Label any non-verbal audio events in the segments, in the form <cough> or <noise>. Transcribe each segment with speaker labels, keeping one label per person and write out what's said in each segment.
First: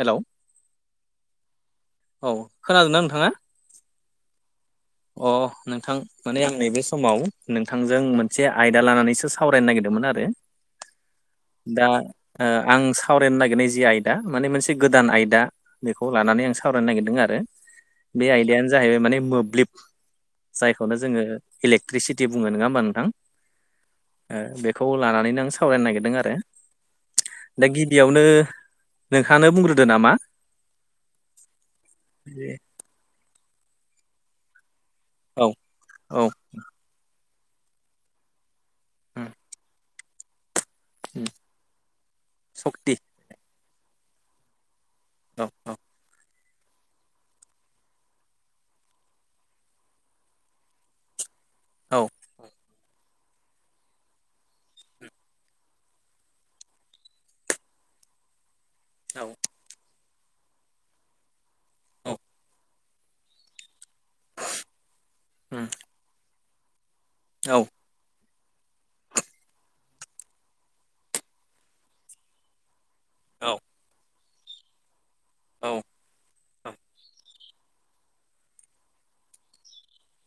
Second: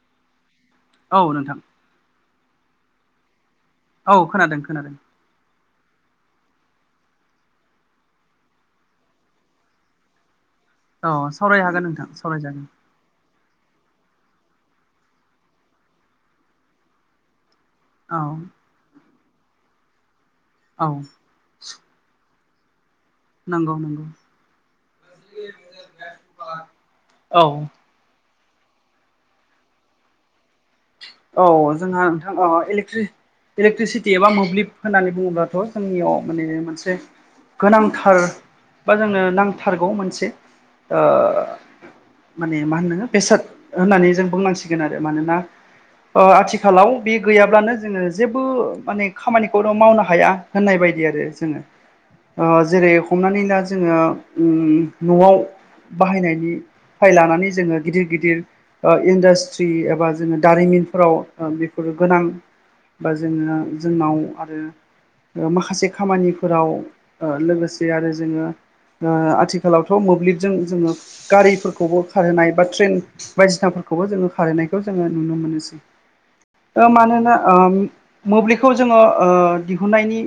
Speaker 1: Hello
Speaker 2: औ नोंथां।
Speaker 1: औ खोनादोंना नोंथाङा?
Speaker 2: औ खोनादों खोनादों।
Speaker 1: अ नोंथां माने आं नैबे समाव नोंथांजों मोनसे आयदा लानानैसो सावरायनो नागिरदोंमोन आरो
Speaker 2: औ सावराय हागोन
Speaker 1: दा
Speaker 2: नोंथां
Speaker 1: ओ
Speaker 2: सावरायजागोन
Speaker 1: आं सावरायनो नागिरनाय जि आयदा माने मोनसे गोदान आयदा बेखौ लानानै आं सावरायनो नागिरदों आरो।
Speaker 2: औ
Speaker 1: बे आयदायानो जाहैबाय माने मोब्लिब
Speaker 2: औ
Speaker 1: जायखौनो जोङो इलेक्ट्रिसिटि बुङो नोङा होमबा नोंथां?
Speaker 2: नंगौ नंगौ
Speaker 1: ओ बेखौ लानानैनो आं सावरायनो नागिरदों आरो
Speaker 2: औ
Speaker 1: दा गि गिबियावनो नोंथाङानो बुंग्रोदो नामा!
Speaker 2: औ जोंहा नोंथां ओ इलेक्ट्रि-इलेक्ट्रिसिटि एबा मोब्लिब होननानै
Speaker 1: औ
Speaker 2: बुङोब्लाथ' जोंनियाव
Speaker 1: औ
Speaker 2: माने मोनसे गोनांथार बा जोंनो
Speaker 1: उम
Speaker 2: नांथारगौ मोनसे ओ
Speaker 1: उम
Speaker 2: माने मा
Speaker 1: सक्ति
Speaker 2: होननो बेसाद होननानै जों बुंनांसिगोन आरो। मानोना
Speaker 1: औ औ
Speaker 2: ओ आथिखालाव बे गैयाब्लानो जोङो जेबो माने खामानिखौ मावनो हाया होननाय बायदि आरो
Speaker 1: औ
Speaker 2: ओ जेरै हमनानै ला जोङो उम न'आव बाहायनायनिफ्राय लानानै जोङो गिदिर गिदिर ओ
Speaker 1: औ
Speaker 2: इन्डास्ट्रि एबा जोङो दारिमिनफोराव बेफोर
Speaker 1: औ
Speaker 2: गोनां बा जोङो जोंनाव आरो ओ
Speaker 1: उम
Speaker 2: माखासे खामानिफोराव ओ
Speaker 1: औ
Speaker 2: लोगोसे आरो जोङो ओ आथिखालावथ' मोब्लिबजों जोङो गारिफोरखौबो खारहोनाय बा ट्रेन
Speaker 1: औ
Speaker 2: बायदिसिनाफोरखौबो जोङो खारैनायखौ जोङो नुनो मोनोसै।
Speaker 1: औ औ
Speaker 2: ओ मानोना ओम मोब्लिबखौ जोङो ओ दिहुननायनि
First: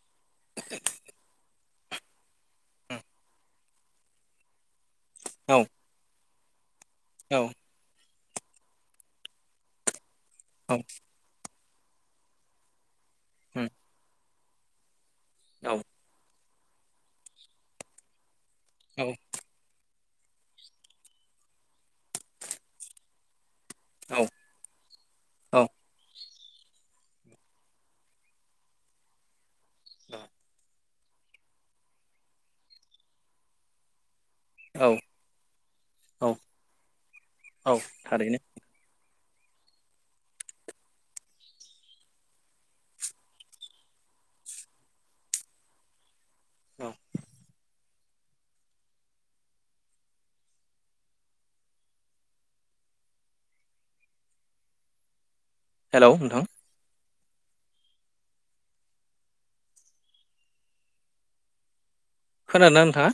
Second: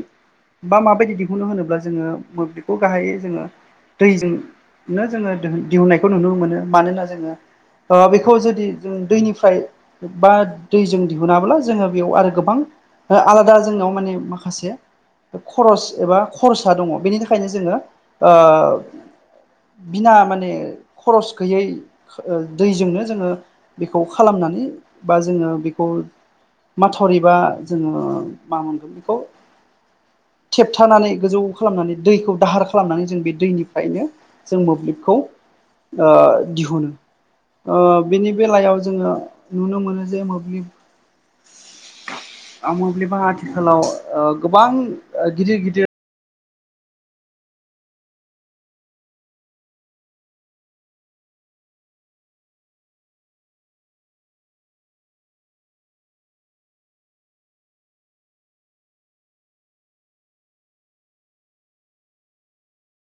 Speaker 2: बा माबायदि दिहुनो होनोब्ला जोङो मोब्लिब खौ
Speaker 1: औ
Speaker 2: गाहायै जोङो दैजोंनो जोङो दिहुननायखौ नुनो मोनो। मानोना
Speaker 1: औ
Speaker 2: ओ बेखौ जुदि जों दैनिफ्राय बा
Speaker 1: औ
Speaker 2: दैजों दिहुनाब्ला जोङो बेयाव आरो गोबां ओ आलादा
Speaker 1: उम
Speaker 2: जोंनाव माने माखासेया
Speaker 1: औ
Speaker 2: खरस एबा खरसा दङ‌ बेनि थाखायनो जोङो ओ
Speaker 1: औ
Speaker 2: बिना माने खरस गैयै दैजोंनो जोङो बेखौ खालामनानै बा जोङो
Speaker 1: औ
Speaker 2: बेखौ माथावरिबा जोङो मा <unintelligible> बेखौ थेबथानानै गोजौ खालामनानै दैखौ दाहार खालामनानै जों बे दैनिफ्रायनो जों
Speaker 1: औ
Speaker 2: मोब्लिबखौ
Speaker 1: औ औ
Speaker 2: दिहुनो बेनि
Speaker 1: थारैनो
Speaker 2: बेलायाव जोङो <unintelligible> <unintelligible> मोब्लिबा आथिखालाव गोबां गिदिर गिदिर
Speaker 1: औ हेलौ नोंथां खोनादोंना नोंथाङा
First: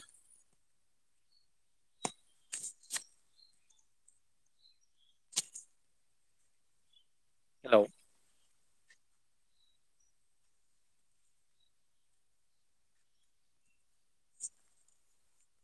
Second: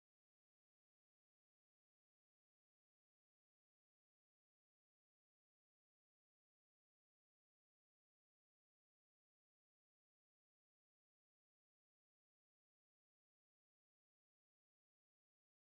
Speaker 1: <unintelligible>